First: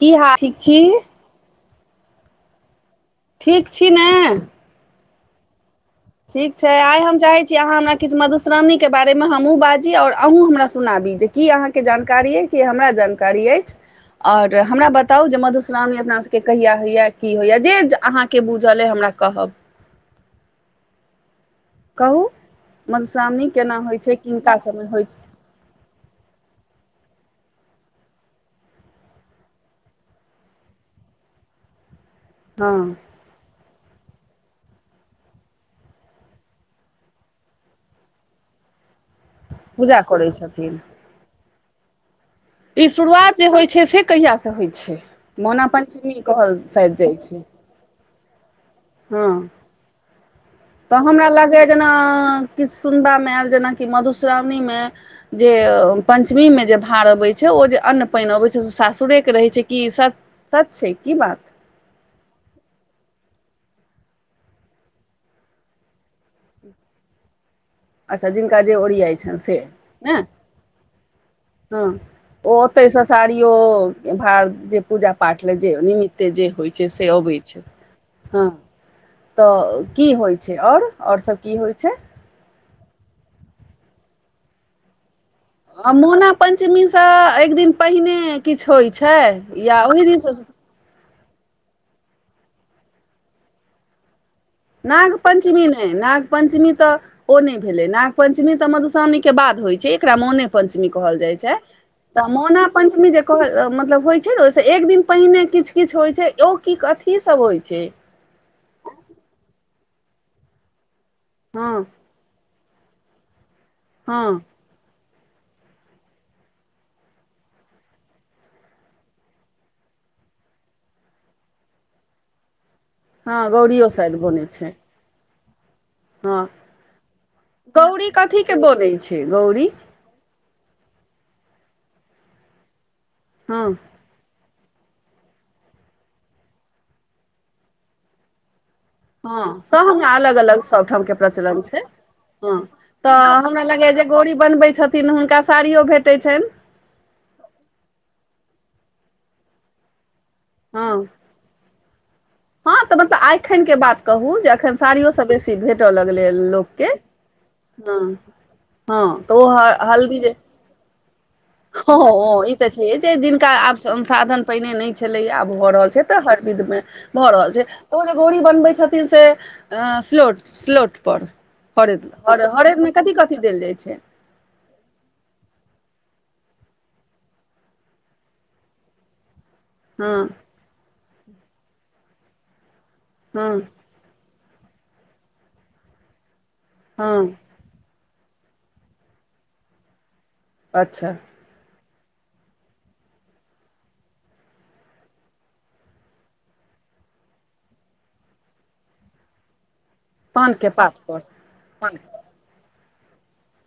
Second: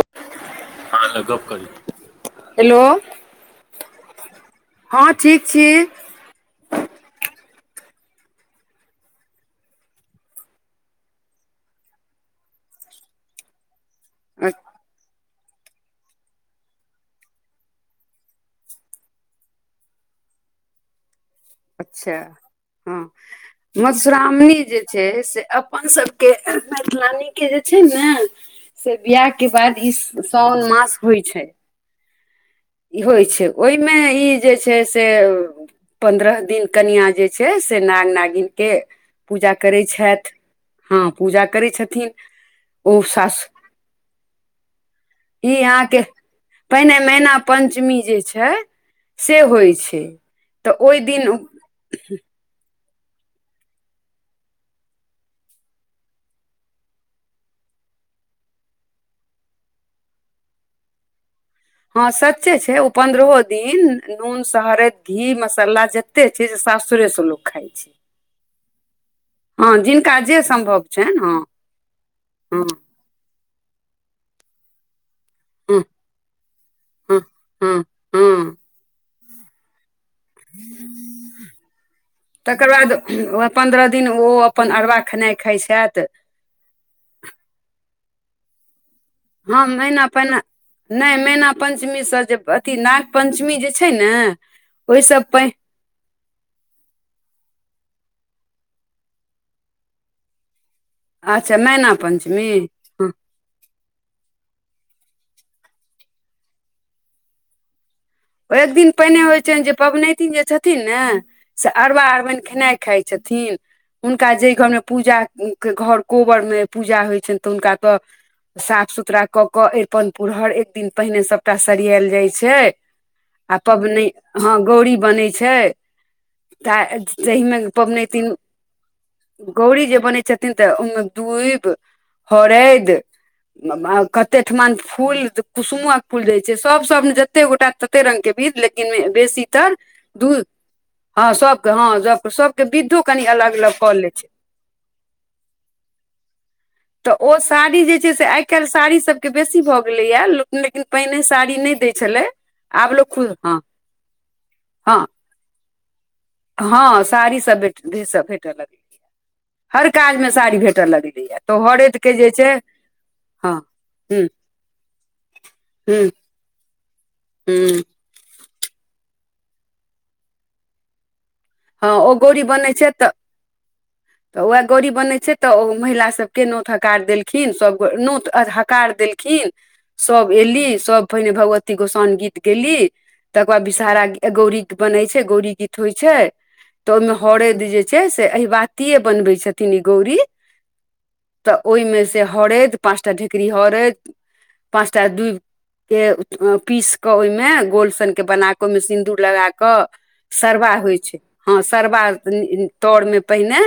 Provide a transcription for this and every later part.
की हाल ठीक छी हेलो ठीक छी ने। हँ, ठीक छी ठीक छै, आइ हम चाहै छी अहाँ हमरा किछु मधुश्रावणी के बारेमे हमहूँ बाजी और अहूँ हमरा सुनाबी जे की अहाँकेँ जानकारी अइ कि हमरा जानकारी अछि आओर हमरा बता तब जे मधुश्रावणी अपना सभके कहिया होइया की होइया जे अहाँकेँ बूझल अइ हमरा कहब अच्छा, कहू ह मधुश्रावणी केना होइ छै किनका मधुश्रावणी जे सभमे होइ छै से हम सभके नइ मिलानी के जे छै ने से बियाह के बाद ई साओन मास होइ छै हँ। ई होइ छै, ओइमे ई जे छै से पन्द्रह दिन कनिआँ जे छै से नाग नागिन के पूजा करै छथि ह पूजा करै छथिन ई ओ शुरुआत जे सासु होइ छै से कहियासे होइ छै ई मोना अहाँके पञ्चमी कहल पहिने साज जाइ मैना छै। पञ्चमी जे छै। ह, से होइ छै ओहि तऽ हमरा दिन लगैए जेना किछु सुनबा मे आयल जेनाकि मधुश्रावणी मे जे पञ्चमीमे जे भार अबैत छै ओ जे अन्न पानि अबैत छै से सासुरेके रहैत छै कि सच छै कि बात ह, सच्चे छै ओ पन्द्रहो दिन नून सहरद घी मसाला जत कते छै जे सासुरेसँ लोक खाइ छै अच्छा, जिनका जे ओरियाइ छनि सँ हँ ने जिनका जे सम्भव छनि हँ हँ आ हँ ओतै से सारियो भार जे पूजा पाठल जे हँ निमित्ते जे होइ छै से हँ अबै छै हँ ह। हँ तऽ कि होइ छै और और सभ कि होइ छै तकर बाद पन्द्रह दिन ओ अपन अरबा खेनाइ खाइ छथि मोना पञ्चमी सँ एक दिन पहिने किछु होइत छै हँ या मैना ओहि दिन से पहिने नहि मैना पञ्चमीसँ जे अथी नाग पञ्चमी जे छै ने नाग ओहिसँ पहि पञ्चमी। नाग पञ्चिम तऽ ओ नहि भेलै नाग पंचमी तऽ मधुश्रावणी के बाद होइ छै एकरा मोने पञ्चमी कहल जाइ छै, अच्छा मैना त पञ्चमी मोना ह पञ्चमी इ जे कह मतलब होइ छै ने ओइसे एक दिन पहिने किछु किछु होइ छै ओ की अथी सभ होइ छै ओ एक दिन पहिने होइ छनि जे पनैतिन जे छथिन ने हँ सँ अरबा अरबाइन खेनाइ खाय छै छथिन, हँ हुनका जे घर मे पूजा घर कोबरमे पूजा होइ छनि तऽ हुनका तऽ साफ सुथरा कऽ अरिपन पुरहर एक दिन पहिने सभटा सरियाल जाइ छै हँ आ गौड़ियो पबनि शायद बनै ह छै गौरी बनै छै। हँ त एहिमे गौरी पबनैतिन कथी के बनै छै गौरी जे बनै छै। छथिन तऽ ओहिमे हरद हँ तै ठमन फूल कुसुमक फूल रहै छैन सभ ने जते गोटा तते रंग के बिध ले हँ बेसी तर सब हमरा दू अलग अलग सभठाम के हँ प्रचलन सभके छै हँ सभ हँ सभके तऽ हमरा लगैयए जे गौरी बनबैत छथिन हुनका साड़ियो भेटैत छनि। तऽ ओ साड़ी जे छै से आइ काल्हि साड़ी सभके बेसी भऽ गेलैएा लोक लेकिन हँ पहिने साड़ी नहि दै छलै हँ आब तऽ लोक मतलब खुद हँ एखन के बात कहू जे अखन हँ साड़ियो सभ। बेसी भेटऽ लगलै लोक हैं। हँ साड़ी सब भेट भेटय लगलै हँ तऽ ओ हर हलदी काजमे जे साड़ी भेटय लगलैए तऽ हरैद के जे हँ, ई तऽ छै जे जिनका हँ आब हूँ संसाधन पहिने नहि छलै आब भऽ रहल छै हूँ तऽ हर विधमे। भऽ रहल हूँ छै त ओ जे गोरी बनबै छथिन से स्लोट स्लोट पर हँ हरद ओ गौरी बनै छै हरदमे तऽ कथी कथी देल जाइ छै तऽ उएह गौड़ी बनै छै तऽ ओ महिला सभके नोत हकार देलखिन सभ नोत अ हकार देलखिन खीर। हँ सभ एली सभ पहिने भगवती गोसानि गीत गेली तकर बाद हँ विषहारा गौरी कऽ बनै छै गौड़ी गीत होइ छै। तऽ ओइ मे हँ हरद जे छै से अहिबातिए बनबै छथिन ई गौरी। अच्छा। तऽ ओइमे से हरैद पाँचटा ढेकरी हरैद पाँचटा दूभ के पीसि कऽ ओहिमे गोल सनके बना कऽ ओहिमे सिन्दूर लगा कऽ। पानके सरबा होइ पात छै पर हँ, पान सरबा तर मे पहिने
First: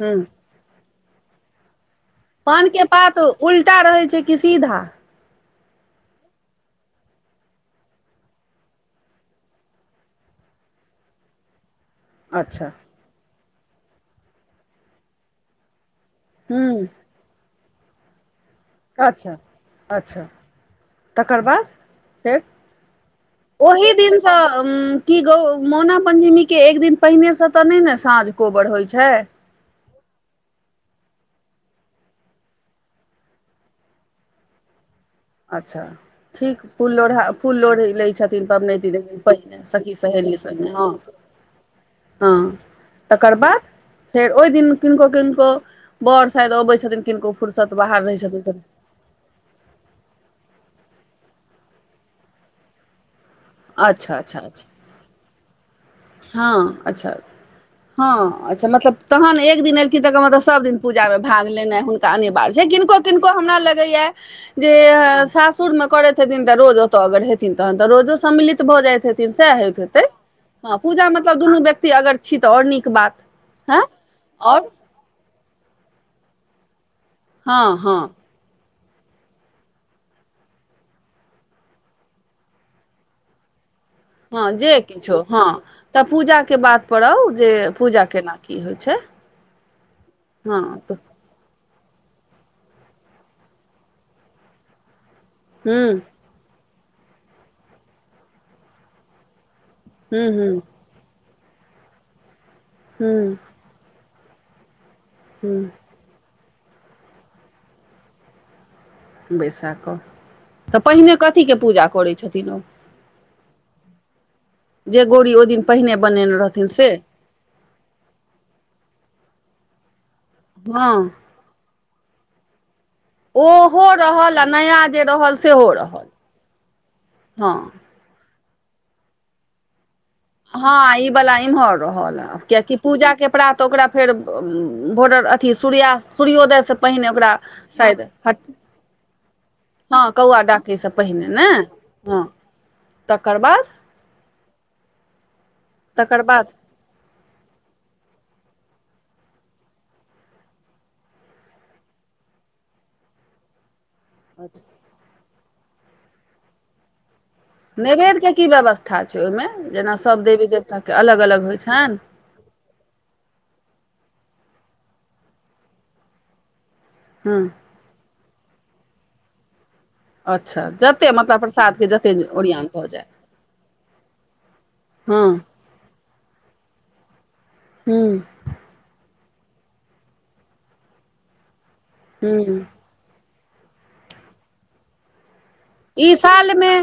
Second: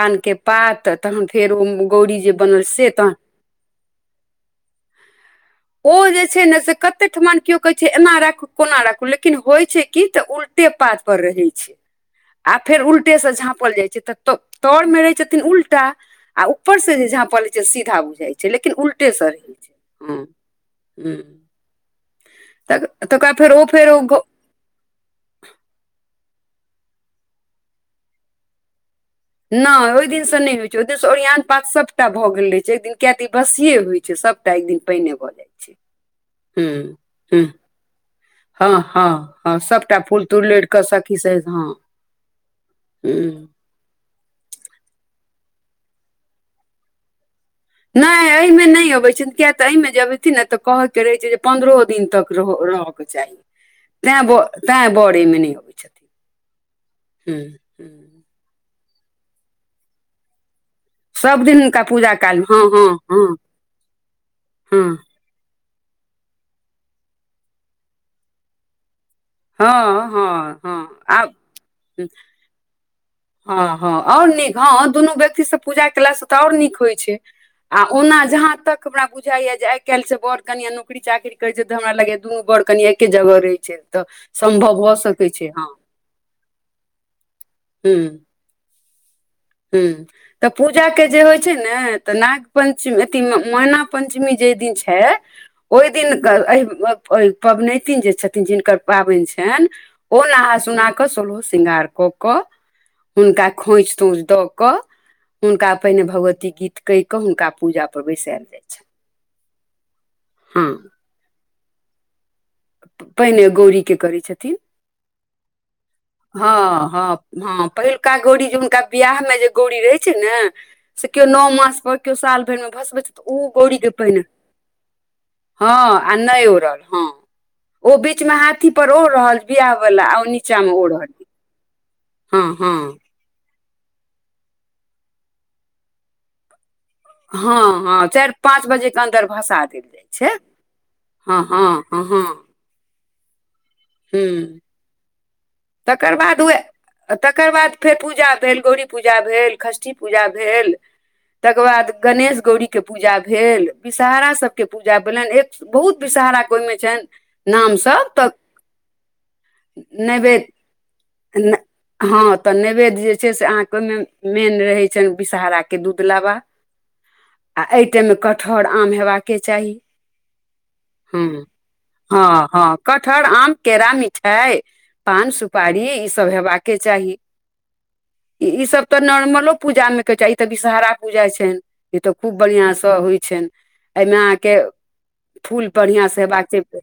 हँ पात, तहन फेर औ गौरी जे बनल पानके से तहन पात उल्टा रहै छै कि सीधा। ओ जे छै ने से कते ठमान केो कहै छै ए रखू कोना राखू लेकिन होइ छै कि तऽ उल्टे पात पर रहै छै आ अच्छा फेर उल्टेसे झाँपल जाइत छै त त तरमे रहै छथिन उल्टा आ हूँ ऊपरसँ जे झांपल रहै छै सीधा बुझाइ छै लेकिन उल्टे स अच्छा रहै छै हूँ अच्छा तकर बाद फेर त तकर बाद फेर ओ फेर ओहि ओ दिनसँ कि गौ मौना पञ्चमीके एक दिन पहिने सँ तऽ नहि ने साँझ कोबर होइ छै। नहि ओहि दिनसँ नहि होइत छै ओहि दिनसँ ओरियन पात सभटा भऽ गेल रहै छै एक दिन किया तऽ ई बसियए होइत छै सभ कत एक दिन पहिने अच्छा ठीक फूल लोढ़ा हूँ फूल लोढ़ी लै छथिन। तीन हँ पबनैतिन नहि देख हँ हँ पहिने सखी सभटा फूल सहेली तूल लोढ़ि संगे कऽ ह सखी सहित हँ ह तकर हूँ बाद फेर ओइ दिन किनको किनको वर शायद अबै छथिन किनको फुर्सत बाहर नै रहै छथिन तऽ अइमे नै अबै छै किया एहिमे जबथिन ने तऽ कहे के रहे छै जे पन्द्रहो दिन तक रहय के चाही अच्छा तै ब अच्छा अच्छा तै वरेमे नहि अबै छथि हँ, अच्छा हूँ हँ अच्छा मतलब तहन एक दिन एलखिन तऽ मतलब सभ दिन पूजामे सभ भाग दिन लेनाइ हुनका पूजा कालमे अनिवार्य हँ छै, हँ किनको किनको हँ हमरा लगैय जे सासुर मे करैत हेथिन तऽ रोज ओतय अगर हेथिन तहन तऽ रोजो सम्मिलित भऽ जाइत हेथिन सएह होइत हेतै हँ, हँ। पूजा आब मतलब दुनू व्यक्ति अगर छी तऽ आओर नीक बात हँ आओर नीक हँ दुनू व्यक्ति से पूजा केलासँ तऽ आओर नीक होइ छै हँ आ हँ ओना जहा तक हमरा बुझाइए आइ काल्हि के वर कनिया नु नकरी चाकरी करै छै, तऽ हमरा लगैय दुनू वर कनियाँ एके जगह रहे छै तऽ हँ जे सम्भव भ किछो सकै छै हँ तऽ पूजाके बात पउ जे पूजा केना कि होइ छै हू, तऽ पूजा के जे होइ छै छै ने तऽ नाग पञ्चमी अथी मैना पञ्चमी जे दिन छै ओहि हूँ दिन पबनैतिन जे छथिन जिनकर पाबनि छनि ओ हूँ हूँ नहान सोलहो शृंगार कऽ हूँ हुनका खोछ तोछ दऽ कऽ हुनका। हूँ पहिने भगवती गीत कहि कऽ हुनका पूजा पर बैसायएल जाइ छै बैसा कऽ तऽ हँ पहिने कथी के पूजा करैत छथिन ओ पहिने गौरी के करै छथिन। जे गोड़ी ओ दिन पहिने बने हँ हँ हँ पहिलुका गौड़ी जे हुनका बियाह मे जे गौरी रहे छै नऽ हँ से केओ नो मास पर केओ साल भरि मे भसबैत तऽ ओ गौरी ओहो पहिने रहल आ नया जे रहल सेहो हँ रहल आ नहि ओड़ल हँ हँ ओ बीच मे हाथी पर ओड़ रहल बिआह वाला आ नीचा मे ओ रहल बला इमर रहल हँ कियाकि पूजा हँ पूजाके प्रात ओकरा फेर भोर्डर अथी सुर्यआस्त सूर्योदय सँ पहिने ओकरा हँ शायद हँ चारि हट पाँच बजे के अन्दर भसा देल हँ कौआ डाकै सऽ पहिने नै अ हँ तकर बाद तकर बाद वैह आ तकर बाद फेर पूजा भेल गौरी पूजा भेल षष्ठी पूजा भेल तकर बाद गणेश गौरी केँ पूजा भेल विषहरा सब केँ अच्छा पूजा भेलनि एक बहुत विषहरा केँ ओहिमे छनि नामसभ नैवेद्य तऽ केँ की व्यवस्था छै ओहिमे जेना सब देवी देवता केँ अलग अलग होइ छनि नहि हँ तऽ नैवेद्य जे छै से अहाँकेँ ओहिमे मेन रहैत छनि विषहरा केँ दूध लाबा हूँ आ एहि टाइममे कठहर आम हेबाकेँ चाही अच्छा जतेक मतलब हुँ प्रसादके जतेक हँ ओरियान हँ भऽ जाय कठहर आम केरा मिठाइ हँ पान सु सुपारी ई सब हेबाकेँ चाही हूं ई सब तऽ नॉर्मलो पूजा मे कहे छै ई ते विषहारा पूजा छनि ई तऽ खूब हूं बढ़िया तऽ होइ छनि एहिमे अहाँकेँ फूल बढ़िया ई सेबाक छै सालमे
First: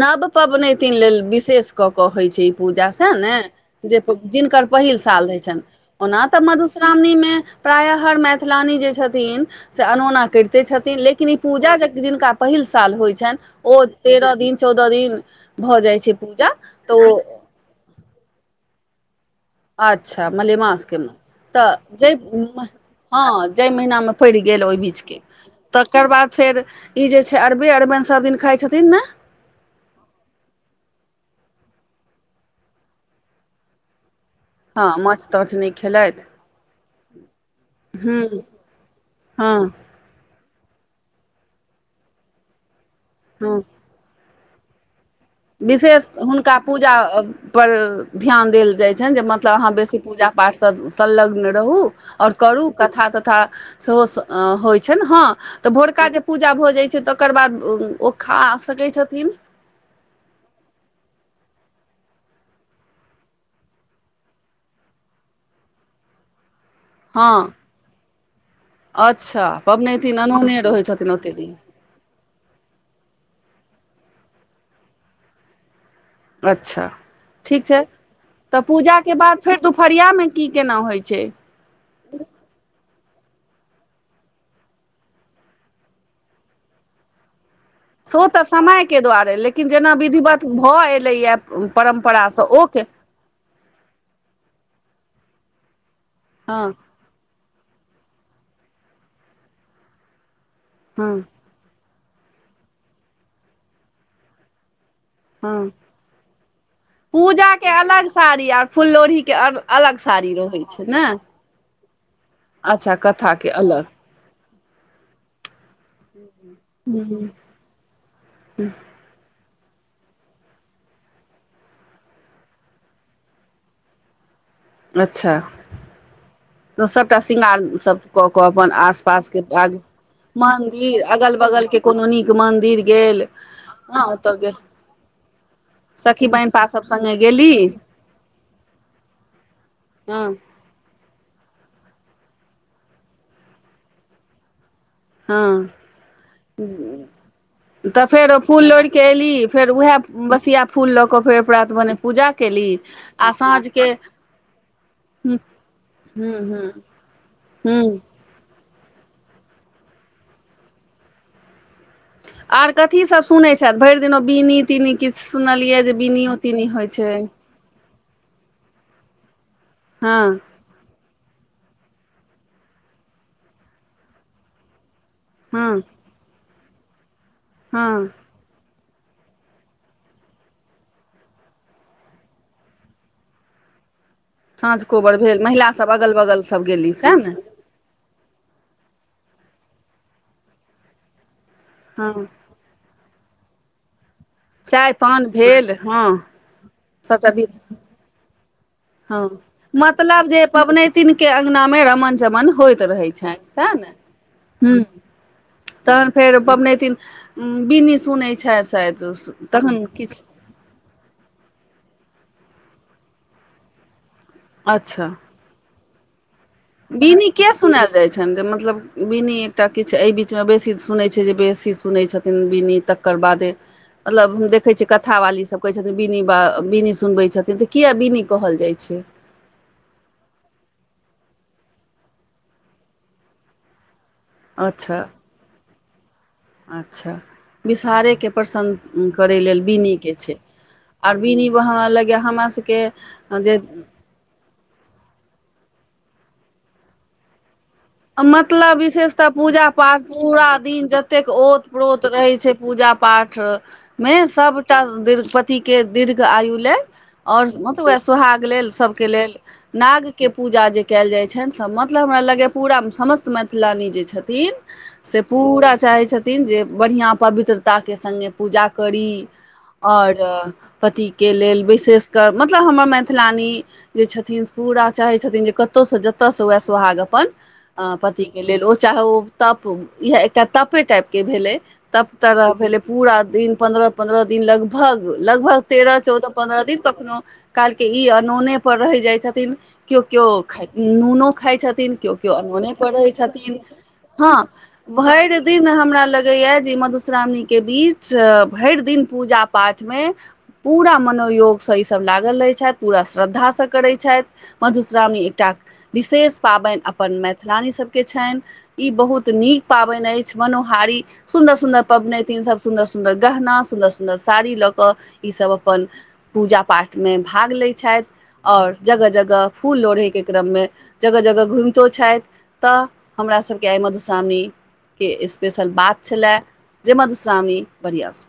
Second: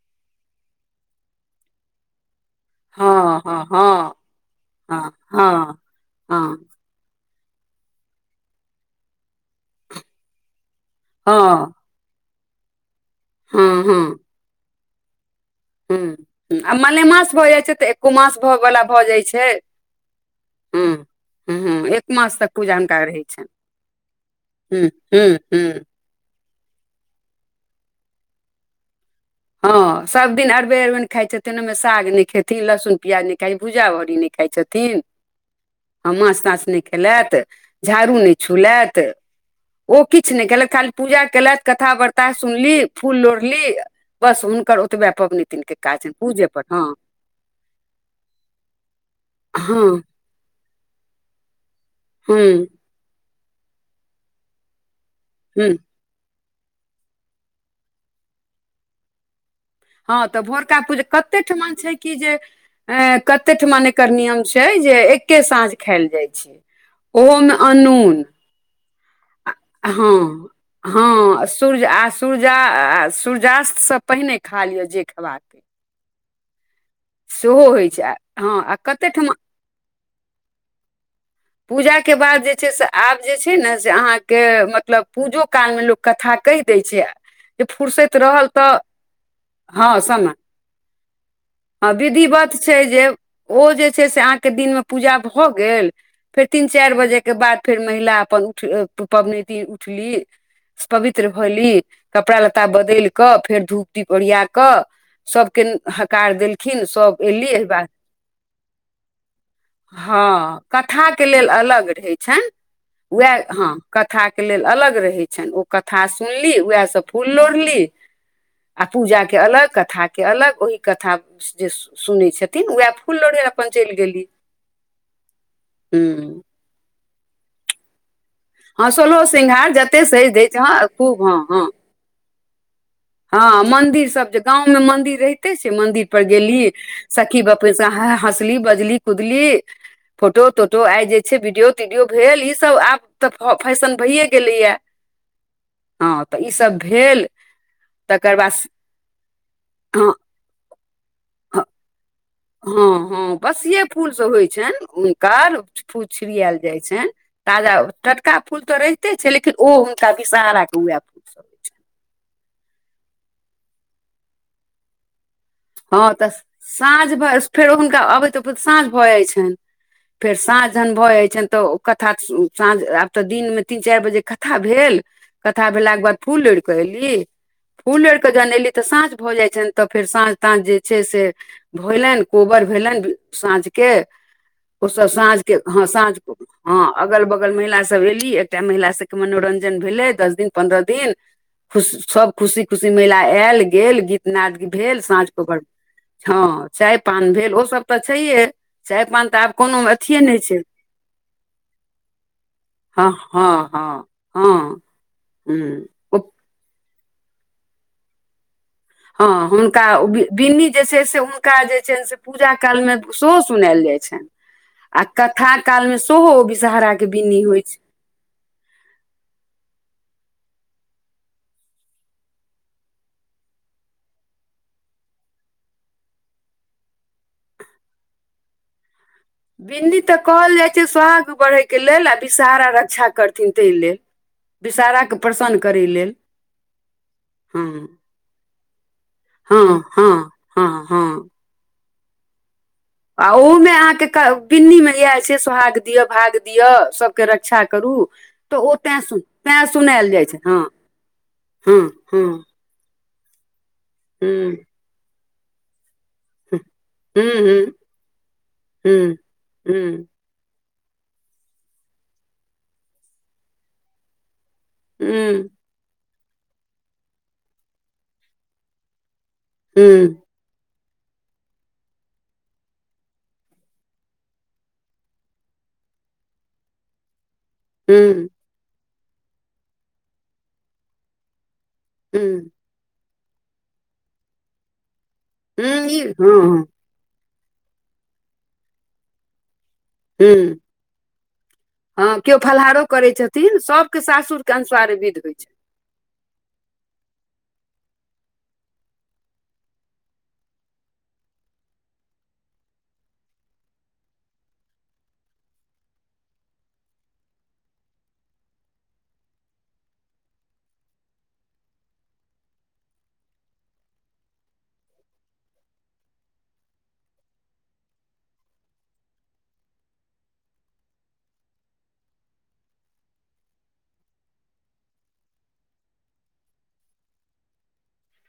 नव पबनैतिन लेल विशेष कऽ कऽ होइ छै ई पूजा सैह ने हँ हँ जे हँ [unintelligible] जिनकर पहिल हँ साल रहै छनि हँ ओना तऽ हँ मधुश्रावणीमे प्रायः हर मैथिलानी जे छथिन से अनौना करिते छथिन लेकिन ई हँ पूजा जे जिनका पहिल साल होइ छनि हँ ओ तेरह दिन चौदह दिन भऽ जाइ छै पूजा हुँ आ तऽ ओ मलेमास भऽ जाइ छै तऽ एको मास भ बला भऽ जाइ छै अच्छा मलेमास हँ केँ [unintelligible] हँ तऽ हँ एक जाहि मास तक पूजा हुनका रहै छनि हँ जाहि महीनामे पड़ि गेल ओहि हूँ बीचकेँ हूँ हूँ तकर बाद फेर ई जे छै अरबे अरुआनि सभ दिन खाय छथिन नऽ हँ सब दिन अरबे अरुअनि खाय छथिन ओमे साग ने खेती लहसुन प्याज नहि खाय भूजा भरी नइ खाइ हँ छथिन माछ ताछ नहि हँ खेलथि माँस ताछ नहि खेलैथ झाड़ू नहि हूँ छुलैथ हँ ओ किछ नहि केलक खाली पूजा केलथि कथा बिर्ता सुनली फूल लोढ़ली हँ बस हुनक ओतबै पबनी विशेष हुनका पूजा पर ध्यान देल जाइ छनि जे मतलब अहाँ हँ बेसी पूजा पाठसँ सलग्न रहू आओर हूँ करू कथा तथा सेहो होइ छैन हँ हूँ तऽ भोरका जे पूजा भऽ जाइ छै तकर बाद ओ खा सकै छथिन हँ तऽ भोरका पूजा कते ठमा छै कि जे ऐ कते ठुमन एकर नियम छै जे एके साँझ खायल जाय छै हँ ओहोमे अनून अच्छा पबनैतिन हँ, अनोने रहै छथिन ओतेक हँ, दिन सूर्य अस्त सूर्यास्तसँ पहिने खा लिआ जे खेबाक अइ अच्छा ठीक छै, होइ तऽ हँ आ पूजा कते के ठमा बाद फेर दुपरिया मे कि केना होइ छै पूजाके बाद जे छै से आब जे छै ने से अहाँकेँ मतलब पूजो कालमे लोक कथा कहि दै छै। जे फुर्सैत से तऽ रहल समय के दुआरे लेकिन जेना विधिवत भऽ एलैए आ परम्परासँ विधिवत छै ओके जे ओ जे छै से अहाँकेँ दिनमे पूजा भऽ गेल फेर तीन हँ चारि बजेके बाद फेर महिला अपन उठ पबनैतिन उठली हँ पवित्र। धली कपड़ा लत्ता बदलि कऽ फेर धूप दीप ओरिया क सभ हँ के हकार देलखिन सभ एयली एहि पूजाके बात अलग साड़ी आर फुललोढ़ीके अलग साड़ी ह, रहै छै ने कथाके लेलऽ अलग रहैत छनि अच्छा उएह कथाके हँ अलग कथा कथा के लेलऽ अलग रहै छनि ओ कथा सुनली उएहसँ फूल हूँ लोढ़ली आ पूजाके अलग कथा के अलग ओहि कथा जे सुनै छथिन, उएह फूल लोरे अपन चलि गेली। अच्छा। हूँ। तऽ सभटा शृंगार सभ कऽ अपन हँ आस सोलहो पास के सिंघार जते सजि धैज हँ मदिर खूब अगल बगल के कोनो नीक मंदिर ह, मंदिर सभ जे गाव मंदिर रहिते छै मंदिर पर सखी बहिनपा गेलिय सभ सङ्गे सखी गेली बपू हँसली बजली कुदली हँ फोटो तोटो आइ जे। वीडियो तीडियो भेल ई सभ आब तऽ फैशन भइए गेलै हँ हँ तऽ ई सभ भेल त फेर तकर ओ बाद फूल लोड़ि कऽ अयली फेर उएह हँ बसिया फूल लऽ कऽ फेर प्रात भने पूजा ह, केली ह आ बसिये साँझके फूलसँ होइ छनि ह हुनकर फूल छिड़ियाल ह जाइ छनि ह ताजा ह टटका फूल तऽ रहिते छै लेकिन ओ हुनका विषहाराके उएह। सभ आर कथी सभ सुनैत छथि भरि दिन ओ बिननी तीनी किछु सुनलियै जे हँ तऽ बिनियो तीनी होइत साँझ छै भ फेर हुनका अबैत अबैत साँझ भऽ जाय छनि फेर हँ साँझ जहन भऽ जाय छनि त कथा साँझ आब तऽ दिनमे तीन चारि बजे कथा भेल कथा हँ भेलाके बाद फूलोड़ के एऐली हँ फूल ओड़ के जहन एली तऽ साँझ भऽ जाय छ तब फेर साँझ तऽ जे छै से भेलनि कोबर भेलनि साँझके साँझ ओ सभ कोबर साँझ भेल के हँ महिलासभ अगल साँझ बगल सभ हँ गेली सएह अगल ने बगल महिला सभ एली एकटा महिला सभके मनोरंजन भेलै दस दिन पन्द्रह दिन खुश हँ सभ खुशी खुशी मेला आयल गेल गीत नाद चाय भेल पान साँझ भेल हँ ह, चाय पान भेल ओ सभ तऽ छैहे चाय ह, पान तऽ आब कोनो अथिए मतलब नहि जे छै पबनैतिनके अगनामे रमन चमन होइत रहैत छ सएह ने ह, तहन ह। फेर पबनैतिन बिनी सुनैत छथि हँ हुनका तहन किछु। बिन्नी जे छै से हुनका जे छनि से पूजा कालमे सेहो सुनायल जाय छनि। आ अच्छा कथा कालमे सेहो विषहरा के बीनी बिनी किया होइ छै सुनायल जाइ छनि जे मतलब बिनी एकटा किछु एहि बीचमे बेसी सुनै छै, जे बेसी सुनै छथिन बिनी तक ओकर बाद। मतलब हम देखै छियै कथा वाली सभ कहै छथिन बिनी बा बिनी सुनबै छथिन तऽ किए बिनी कहल जाइ छै बिन्नी तऽ कहल जाइ छै सोहाग बढ़य के लेलऽ आ विषहारा रक्षा करथिन तै लेल अच्छा विषाहारा के प्रसन्न करय लेलऽ अच्छा विषहारेके प्रसन्न करै लेलऽ हँ हँ बिनीके छै हँ आर हँ बिनि हम लगय हमरा सभके आ जे ओहुमे अहाँकेँ बिन्नी मे इएह छै सोहाग दियअ भाग दियअ सभके रक्षा करू तऽ ओ मतलब तें सुन विशेषत तें पूजा पाठ सुनायल जाइ छै पूरा हँ दिन जतेक औत हँ प्रोत रहै हँ छै। पूजा पाठमे हूँ सभटा दीति के दीर्घ आयु हूँ लेलऽ हूँ और हूँ मतलब सोहाग लेल सभके हूँ लेलऽ हूँ नाग के पूजा जे कयल जाइ छनि सभ मतलब हमरा लगै पूरा मे समस्त मैथिलानी जे छथिन से पूरा चाहैत छथिन जे बढ़िआ पवित्रताके संघे पूजा करी हूँ और पतिके लेलऽ विशेषकर मतलब हमर मैथिलानी जे छथिन पूरा चाहै छथिन जे कतौय सँ जतयसँ उएह सोहाग अपन हूँ पतिके लेलऽ ओ चाहे ओ तप इएह एकटा तपे टाइपके भेलै तब हूँ तरह भेलै पूरा दिन पन्द्रह, पन्द्रह दिन लग भग, लगभग हूँ तेरह ई चौदह हँ पन्द्रह हँ दिन कखनो काल के ई अनोने पर रहिए जाइ छथिन केओ केओ हूँ खाइ नूनो खाय छथिन केओ। हँ ने फलाहारो करै छथिन सभके ह सासुरके अनुस्वार विध भरि होइ छै दिन दिन हमरा लगैया जे मधुश्रावणी के बीच भरि दिन पूजा पाठमे पूरा मनोयोगसँ ईस भऽ लागल रहै छथि पूरा श्रद्धासँ करै छथि मधुश्रावणी एकटा विशेष पाबनि अपन मैथिलानी सभके छनि ई बहुत नीक पाबनि अछि मनोहारी सुन्दर सुन्दर पबनैतिन सभ सुन्दर सुन्दर गहना सुन्दर सुन्दर साड़ी लऽ कऽ ईसभ अपन पूजा पाठमे भाग लै छैथ। और जगह जगह फूल लोढ़े के क्रम मे जगह जगह घुम छथि तऽ हमरा सभके आइ मधुश्रावणी के स्पेशल बात छले जे मधुश्रावणी वरियासँ